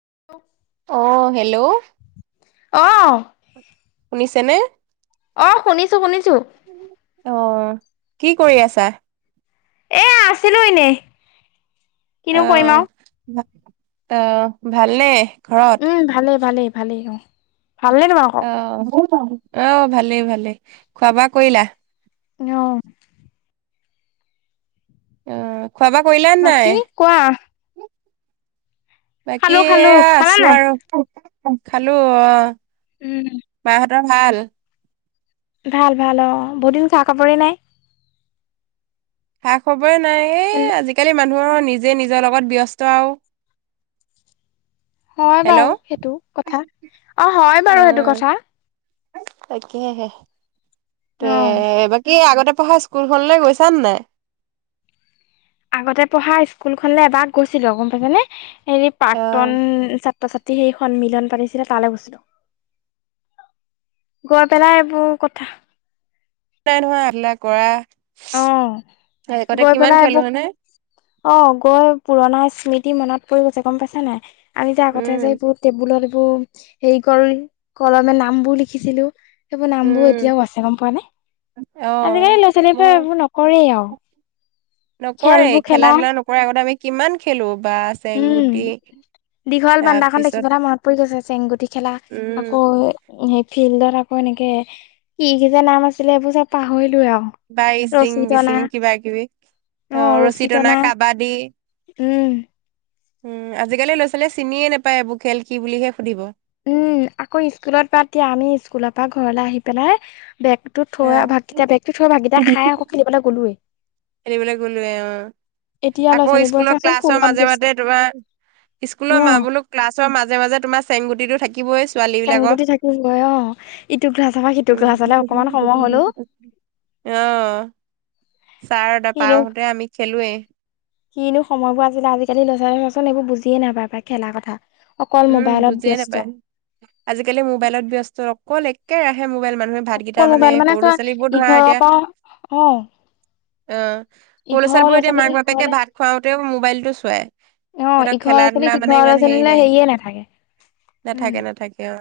[inaudible] আহ হেল্ল'। অ'। শুনিছেনে? অ', শুনিছো শুনিছো। চু অ',। কি কৰি আছা? এ আছিলো এনেই। কিনো কৰিম অহ। আৰু অহ, ভালেই। উম ভালে ভালে। ভালেই অহ। ভালেই তোমাৰ আকৌ। অ ভালেই ভালেই খোৱা বোৱা কৰিলা? আহ [inaudible] অহ। খোৱা বোৱা কৰিলান নাই? বাকী কোৱা বাকী খালো খালো এইয়া খালা আছোঁ নাই আৰু। অ খালো অহ। উম। ৰ ভাল? ভাল ভাল অ বহুত দিন খা খবৰেই নাই? হা খব [inaudible] একোয়ে নাই এই আজিকালি। মানুহৰ নিজে নিজৰ লগত ব্যস্ত আৰু।। হয় হেল্ল' বাৰু অ সেইটো কথা অ হয় বাৰু সেইটো কথা। তাকে হে। তে অ বাকী আগতে।। পঢ়া স্কুলখনলে গৈছান নাই? আগতে পঢ়া স্কুলখনলে এবাৰ গৈছিলো গম পাইছানে? হেৰি অ প্ৰাক্তন ছা।। ছাত্ৰ ছাত্ৰী সেই সন্মিলন পাতিছিলে তালৈ গৈছিলো। গৈ পেলাই এইবোৰ কথা।। কোনে ধৰা আহিলে কৰা। অ আগতে গৈ কিমান পেলাই খেলো হয়নে? এইবোৰ অ গৈ পুৰণা স্কুল।। স্মৃতি মনত পৰি গৈছে গম পাইছা নাই? আমি যে আগতে যে উম, সেই বোৰ টেবুলত।। উ হেৰি কৰি কলমে নাম বোৰ লিখিছিলোঁ। সেইবোৰ নামবোৰ উম, এতিয়াও আছে। গম পোৱা নে? আজিকালি অ', ল'ৰা ছোৱালী বোৰে মই এইবোৰ নক।। কৰে আৰু নকৰে খেলবোৰ খেলা। ধূলা নকৰে আগতে আমি কিমান খেলো। বা উম চেংগুটি দীঘল বাৰান্দাখন দেখি তাৰপিছত পেলাই মনত পৰি গৈছে চেংগুটি খেলা উম, আকৌ হে।। ফিল্ডত আকৌ এনেকে কি কি যে নাম আছিলে। এইবোৰ চব পাহৰিলোৱে আৰু কিবা ইচিং ৰছী টনা বিচিং কিবা কিবি অ ৰছী টনা কাবাদী উম। উম আজিকালি ল' ছোৱালীয়ে চিনিয়ে নাপায় এইবোৰ খেল কি বুলিহে সুধিব উম আকৌ স্কুলত বাদ দি আমি স্কুলৰ পৰা ঘৰলে আহি পেলাই বেগতো থোৱা আহ ভাতকেইটা বেগটো থৈ ভাতকেইটা খাই আকৌ খেলিবলৈ গ'লোৱেই খেলিবলৈ গলোৱে অ এতিয়া ল'ৰা আকৌ ছোৱালীবোৰ স্কুলৰ চাচোন ক্লাছৰ ফোনত মাজে ব্যস্ত মাজে তোমাৰ অ স্কুলৰ ম বোলো ক্লাছৰ মাজে মাজে তোমাৰ চেংগুটিটো থাকি চেংগুটি থাকিবই অ ইটো ক্লাছ পা সিটো উম, ক্লাছলৈ অকমান সময় হলেও অ'। ছাৰ কিনো নাপাওঁতেই আমি খেলোৱেই কিনো সময়বোৰ আছিলে আজিকালি ল'ৰাছালী চাচোন এইবোৰ বুজিয়ে নাপায় খেলা কথা অকল উম মোবাইলত বুজিয়ে ব্যস্ত নাপায় আজিকালি মোবাইলত ব্যস্ত অকল এক কেৰাহে মোবাইল মানুহে ভাতকেইটা অকল মোবাইল মানে সৰু ল'ৰা তোৱা ছোৱালীবোৰ ধৰা ইঘৰৰ এতিয়া পৰা অ অ সৰু ইঘৰৰ ল'ৰা লৰাছোৱালীবোৰ এতিয়া ছোৱালী মাক বাপেকে সিঘৰলে ভাত খুৱওঁতেও মোবাইলটো চোৱাই অ সিহঁতক ইঘৰৰ খেলা লৰাছোৱালী ধূলা সি মানে ঘৰৰ ইমান হেৰি লৰাচলিলে নাই হেৰিয়ে উম নাথাকে নাথাকে অ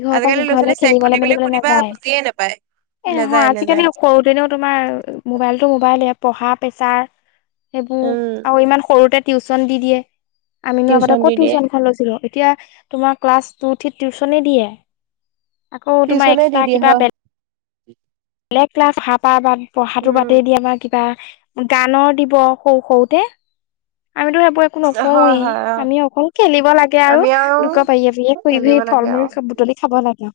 ইঘৰৰ পৰা আজিকালি ল'ৰা ছোৱালী সিঘৰলৈ চেক খেলিবলে দি বুলি মেলিবলৈ সুধিবা নাযায় বুজিয়ে নাপায় এ নহয় নাযায় আজিকালি নাযায় সৰু দিনেও তোমাৰ মোবাইলতটো মোবাইল এপ পঢ়া পেছাৰ সেইবোৰ উম আৰু ইমান ততে টিউশন দি দিয়ে আমিনো আগতে টিউচন দি ক'ত দিয়ে টিউচনখন লৈছিলো এতিয়া তোমাৰ ক্লাছ টু থ্ৰিত টিউচনে দিয়ে আকৌ তোমাৰ টিউচনে দি এক্সট্ৰা দিয়ে কিবা হয় বেল বেলেগ ক্লাছ খাপাহাৰ পঢ়াটো উম বদে দিয়া আমাৰ কিবা গানৰ দিব সৰু সৰুতে আমিতো সেইবোৰ একো হয় নকওঁৱেই হয় অ আমি অকল খেলিব লাগে আৰু লোকৰ বাৰীয়ে বাৰীয়ে ঘুৰি খেলিব ঘুৰি লাগে ফল মূল আৰু চব বুটলি খাব লাগে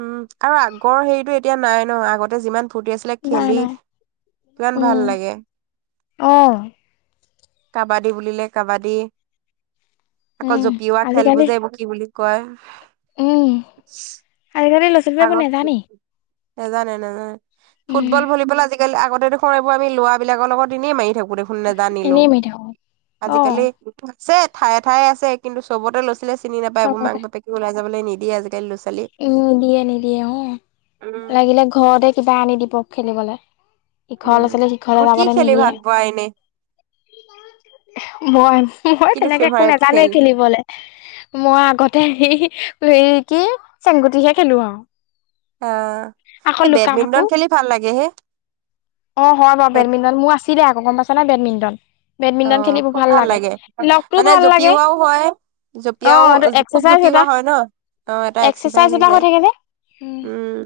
উম আৰু আগৰ হেৰিটো এতিয়া নাই ন আগতে যিমান ফুুৰ্তি আছিলে নাই খেলি নাই কিমান ভাল উম লাগে অ কাবাডী বুলিলে কাবাডী আকৌ উম জপিওৱা আজিকালি খেলবোৰ যে এই বো কি বুলি কয় উম আজিকালিৰ লৰাচোৱালীৰ বাবু একো নাজানে নাজানে নাজা ফুটবল, ভলিবল আজ আগতে দেখোন এইবুৰ আমি লৰাবিলাকৰ লগত এনেই মাৰি থাকো। ফুনা নাজানিলো এনেই মাৰি থাকো অ আজিকালি ছে ঠায়ে-ঠায়ে আছে কিন্তু চবতে লৈছিলে চিনি নায়াই মাক চবতে বাপেকে ওলাজাবলৈ নিদি দি আজিকাল উম, দিয়ে ন দিয় অ, উম, লাগিলে ঘতে কিবা আনি দীপক খেলিবলৈ ইঘৰ ল'ৰা, উম, ছোৱালী সিখৰলৈ মই কি যাবলৈ খেলি নিদিয়ে, ভাল পোৱা এনে? মই-মই কিটো তেনেকে একো ফেভাৰেট নাজানোৱে খেল? খেলিবলে, মই আগতে সি হেৰি কি চেংগটিহে খেলো আৰু। আহ, আকৌ এই লুকা-ভাকু বেডমিন্টন খেলি ভাল লাগে হে। অ', হয় বাৰু বেডমিন্টন মোৰ আছিলে আকৌ গম পাইছ নে বেডমিণ্টন অ খুব ভাল লাগে, লগটোও মানে ভাল লাগে জপিওৱাও হয়, অ এইটো জঁপিয়াও-খুব-জপিওা হয় ন অ ', এটা এক্সাৰচাইজ চেচা-চতা হৈ যায় থাকে যে উম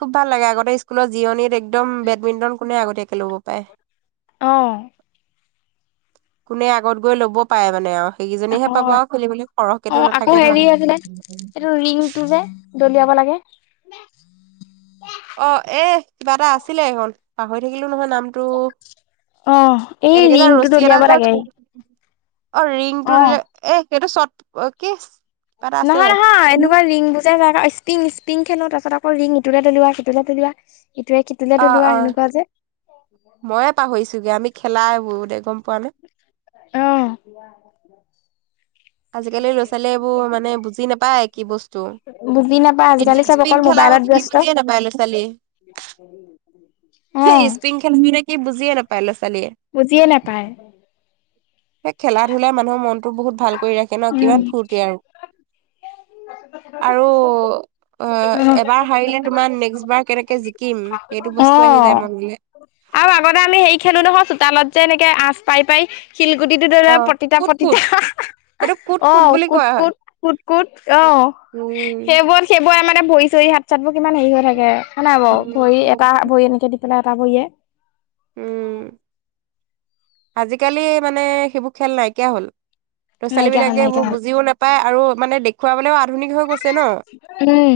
খুব ভাল লাগে আগতে স্কুলত জিৰণিৰ এক একদম বেডমিটন কোনে আগতে এক ল পায় অ। কোনে আগত গৈ ল'ব পাৰে মানে আৰু। সেইকেইজনীহে পাব হয়, আৰু খেলিবলৈ সৰহকেতো অ, আকৌ নাথাকে ধৰা হেৰি আছিলে এইটো ৰিংটো যে দলিয়াব লাগে? অ। অ, এ, কিবা এটা আছিলে হল পাহৰি থাকিলে নহয় নামটো, অ'। এই এনেকে যোৰ ৰিংটো ৰছী দলিয়াব এডাল যে লাগে, অ', ৰিংটো অ'। দিললে এ সেইটো চত, কি কিবা এটা আছিলে নহয়, নহয় এনেকুৱা লৰিং যে, স্পিং-স্পিং খেলো, তাৰপাচত আকৌ ৰিং ইটোলৈ দলিওৱ সটো লৈ দলিওৱা ইটোৱে সিটোলে অ', দলিওৱা অ, সেনেকুৱা যে। ময়ে পাহৰিছোগৈ আমি খেলাই বহুত একদম আহ আজিকালি ল'ৰা ছোৱালী এইবোৰ মানে বুজি নাপায় কি বস্তু বুজি নাপায় আজিকালি এতিয়া চব অকল স্পিং খেলা মোবাইলত মানে কি ব্যস্ত। বুজিয়ে নাপায় ল'ৰা ছোৱালী অ', স্পিং খেলা ম কি বুজি নাপাই ল'ৰা ছোৱালীয়ে। বুজিয়ে নাপায় সেই খেলা ধূলাই মানুহৰ মনটো টো বহুত ভাল কৰি ৰাখে ন উম। কিমান ফূুৰৰ্তি আৰু আৰু অ এবাৰ হাৰিলে তোমাৰ নেক্সট বাৰ কেনেকে জিকিম সেইটো বস্তু আহি যায় অ'। মনলে আৰু আগতে আমি হেৰি খেলো নহয় চোতালত যে এনেকে আঁচ পাৰি পাৰি শিলগুটিটোৰ অ দৰোৰ প্ৰতিতা কুট প্ৰতি কুট সেইটো কুট [inaudible] অ কুট বুলি কোট কোৱা হয়। কোট কোট কোট অ উম। সেইবোৰ সেইবোৰ আমাৰ এয়া ভৰি চৰি হাত চাত বোৰ কিমান হেৰি হৈ থাকে হ নাই বাৰ ভৰি এটা উম ভৰি এনেকে দি ইফালে এটা ভৰিয়ে। আজিকালি মানে সেইবোৰ খেল নাইকিয়া হ'ল। ল'ৰা ছোৱালী নাইকিয়া হ'ল বিলাকে নাইকিয়া এইবোৰ হ'ল বুজিও নাপায় আৰু মানে দেখুৱাবলৈও আধুনিক হৈ গৈছে ন উম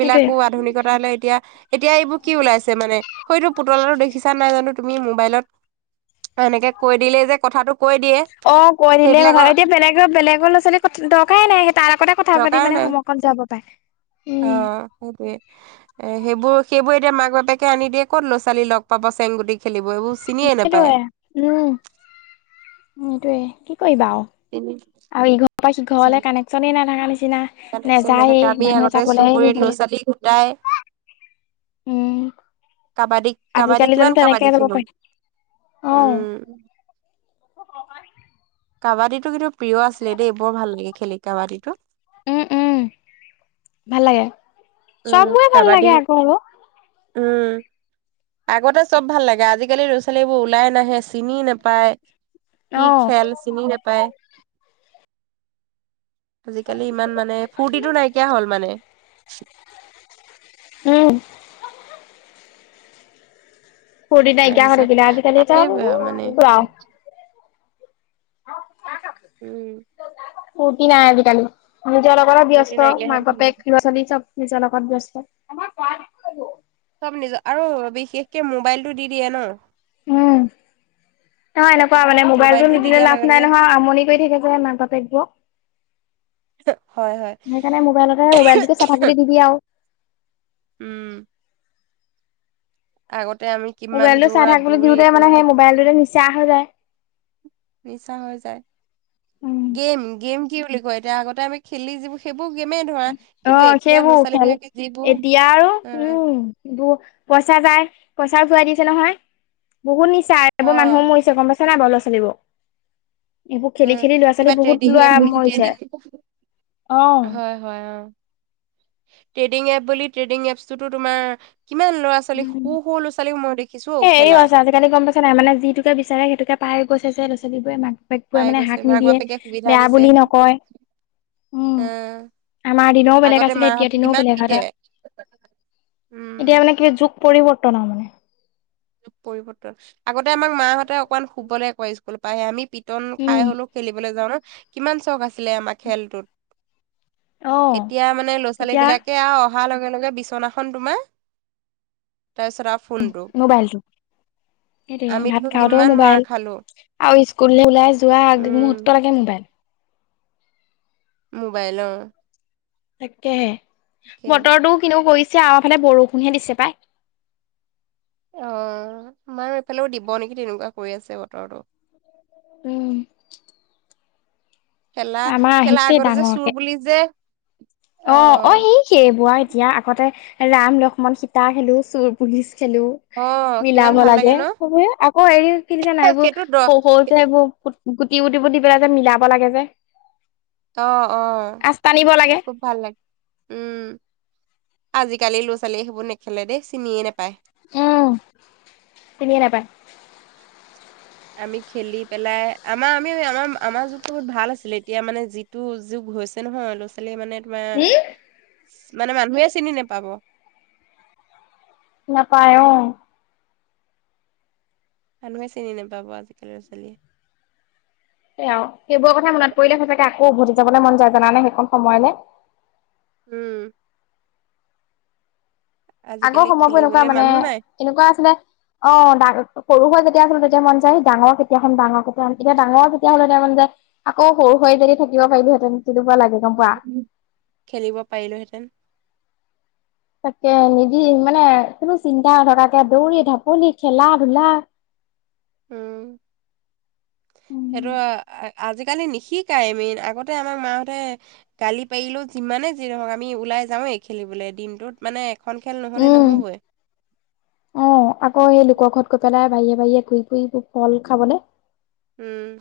সেইটোয়ে। আধুনিকতা হ'লে এতিয়া এতিয়া এইবোৰ কি ওলাইছে মানে সেইতো পুতলাটো দেখিছা নাই জানো তুমি মোবাইলত এনেকে কৈ দিলেই যে কথাটো কৈ দিয়ে অ' কৈ দিলে কথা সেইবিলাকৰ এতিয়া বেলেগৰ বেলেগৰ ল'ৰা ছোৱালী দৰকাৰেই নাই সেই তাৰ লগতে কথা পাতি দৰকাৰ মানে নাই সময় কণ যাব পাৰে অ উম সেইটোৱে এ সেইবোৰ সেইবোৰ এতিয়া মাক বাপ বাপেকে আনি দিয়ে ক'ত ল'ৰা ছোৱালী লগ পাব চেংগুট খেলিব এইবোৰ চিনিয়ে নাপায় সেইটোয়ে উম উ এইটোয়ে কি কৰিবা চিনি আৰু এই ঘৰ পাইচ ঘৰলে কানেকশ্যনে নাথকা নিচিনা কানেকচন নেযায় নাথাকে আমি মানুহে আগতে যাবলৈহে চুবুৰীত ল'ৰা নিদিয়ে ছোৱালী গোটাই উম কাবাডী কাবাডী আজিকালি জানো কিমান তেনেকে কাবাডী ল'ব খেলো পাৰি অ উম কাবাডীটো কিন্তু প্ৰিয় আছিলে দেই বৰ ভাল লাগে খেলি কাবাডীটো উম উম ভাল লাগে উম চব বোৰে ভাল কাবাডী লাগে আকৌ আৰু উম আগতে চব ভাল লাগে আজিকালি ল'ৰা ছোৱালীবোৰ ওলাই নাহে চিনি নাপায়। কি অ খেল চিনি নাপায়। আজিকালি ইমান মানে ফূৰ্তিটো নাইকিয়া হ'ল মানে [inaudible] উমহ হৈ তাৰপিছত থাকিলে আজিকালি তাকে আৰু মানে অ উম ফূটি নাই আজিকালি নিজ লগতে ফূৰ্তি বেস্ত নাইকিয়া হ'ল মাক-বাপেক ল'ৰা ছোৱালী চ'ব। নিজৰ লগত ব্যস্ত আমাৰ নিজ আৰু বিশেষকে মোবাইল টো দি দিয়ে ন উম নহ এনেকুৱা মানে মোবাইলটো দি নিদিলে দিয়াৰ লাভ লগে নাই লগে নহয় আমনি কৰি থাকে যে মাক বাপেকবোৰক হয় হয় সেইকাৰণে মোবাইলতে মোবাইলটোকে চাই থাক বুলি দি দিয়ে আৰু উম আগত মোবাইলটো চাই থাক দিওঁতে মানে সেই মোবাইলটোতে নিচা হৈ যায় মিছা হৈ যায় গেম-গেম কি বুলি কয় এতিয়া আগতে আমি খেলি যিবোৰ সেই অ, সেইবোৰ খেল বিলাকে যিবোৰ এতিয়া অ আৰু উম পইচা যায় পইচাও চৰাই দিছে নহয় বহুত নিচ চাৰে এইবোৰ অ মানু মৰিছে গম পাইছ নাই বল লিব উ কিবা ট্ৰেডিং মৰিছে। অ'। হয়-হয় অ- ট্ৰেডিং এপ বুলি ট্ৰেডিং এপতো তোমাৰ কিমান ল'ৰা ছোৱালী উম। সু-সু ল'ৰা ছোৱালীক মই দেখিছো এ হেৰি খেলা হৈছে আজিকালি গম পাইছা নাই মানে যিটোকে বিচাৰে সেইটোকে পাই গৈছে লৰা ছোৱালীবোৰে মাক [unintelligible] পাই মানে গৈছে হাক মাক নিদিয়ে বাপেকে সুবিধা বেয়া দিছে। বুলি নকয় উম অ', আমাৰ দিনেও বেলেগ আগতে আছিলে, এতিয় মাহঁতে দিনও কিমান বেলেগ পিতে এটা এতিয়া উম, মানে চুখ পৰি প ন মানে পৰিৱৰ্তন আগতে আমাক মাহঁতে অকমান শুবলৈ কয় স্কুল পায়ে আমি পি [unintelligible] ৰ্তন উম, খাই হলেও খেলিবলৈ যাওঁ ন কিমান চখ আছিলে আমাৰ খেলটোত অ'। এতিয়া মানে ল'ৰা ছোৱালী এতিয়া বিলাকে আৰু অহা লগে-লগে বিচনাখনন তোমাৰ তাৰপিছত আৰু ফোনটো মোবাইলটো সেইটোৱে আমিতো ভাত খাওঁতেও কিমান মাৰ মোবাইল খালো আৰু স্কুললৈ ওলাই যোৱা উম। মুহূত্ত লকে মোবাইল মোবাইলৰ তাকেহে বতৰটোও কিনও কৰিছ আমাৰ ফালে বৰষুণহে দিছে পাই অ, [unintelligible] এইফালেও দিব নেকি তেনেকুৱা কৰি আছে বতৰটো উম আমাৰ খেলা-খেলা আগৰ যে চুৰ বুলি যে অ অ-অ সি সেই বোৱা এতিয়া আগতে ৰাম লক্ষ্মণ সীতা হেলো চুৰ পুলিচ খেলো অ কিমান মিলাব ভাল লাগে ন সবে আকৌ হেৰি কিনি জানাই এইবোৰ সেইটো দ শ সৰু যে এইবোৰ গুটি [unintelligible] দি পেলাই যে মিলাব লাগে যে অ অ আচ টানিব লাগে খুব ভাল লাগ- উম আজিকালি ল'ৰা ছোৱালীয়ে সেইবোৰ নেখেলে দেই চিনিয়ে নেপায় উম চিনিয়ে নাপায় আমি খেলি পেলাই আমাৰ আমি আমাৰ আমাৰ যুগটো বহুত ভাল আছিলে এতিয়া মানে যিটো যুগ হৈছে নহয় ল'ৰা ছোৱালীয়ে মানে মানে হম মানে মানুহে চিনি নেপাব নাপায় অ মানুহে চিনি নাপাব, আজিকালি ল'ৰা ছোৱালীয়ে। সেয়া আৰু, সেইবোৰৰ কথা মনত পৰিলে সচাঁকে আকৌ উভতি যাবলৈ মন যায় জানানে সেইকন সময়লে। উম। আগৰ আজিকালি সময়বোৰ এনেকুৱা খেলিবলে মানে, মানুহ নাই এনেকুৱা আছিলে অ। [unintelligible] সৰু হৈ যেতিয়া আছিলো তেতিয়া মন যায়, ডাঙৰ কেতিয়া হম। ডাঙৰ কেতিয়া হম। এতিয়া ডাঙৰ যেতিয়া হলো তেতিয়া মন যায়, আকৌ সৰু হৈ যদি থাকিব পাৰিলোহেঁতেন? তেনেকুৱা লাগে গম পোৱা। উম, খেলিব পাৰিলোহেঁতেন? তাকে নিদি মানে কোনো চিন্তা নথকাকে দৌৰি ঢাপলি, খেলা ধূলা। উম, সেইটো-আজিকালি নিশিকাই মিন আগতে আমাক মাহঁতে গালি পাৰিলেও যিমানে যি নহওঁক আমি ওলাই যাওৱেই খেলিবলে। দিনটোত মানে? এখন খেল নহ'লে উম, নহ'বই। অ', আকৌ সেই লোকৰ ঘৰত গৈ পেলাই। বাৰীয়ে বাৰীয়ে, ঘূৰি ফুৰি [unintelligible] ফল খাবলে। উম।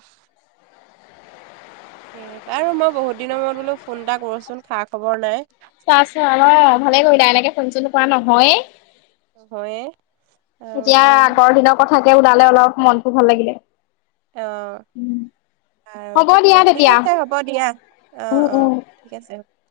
এ বাৰু মই বহুত দিনৰ মূৰত বোলো ফোন এটা কৰোচোন, খা খবৰ নাই? তাৰপিছত [unintelligible] অ ভালেই কৰিলা, এনেকে ফোন চোন কৰা নহয়েই। নহয়ে আৰু এতিয়া বোলো আগৰ দিনৰ কথাকে ওলালে অলপ মন [unintelligible] ভাল লাগে অ', আৰু হ'ব দিয়া তেতিয়া ঠিক আছে হ'ব দিয়া। অ', উম অ', উম। ঠিক আছে অ'।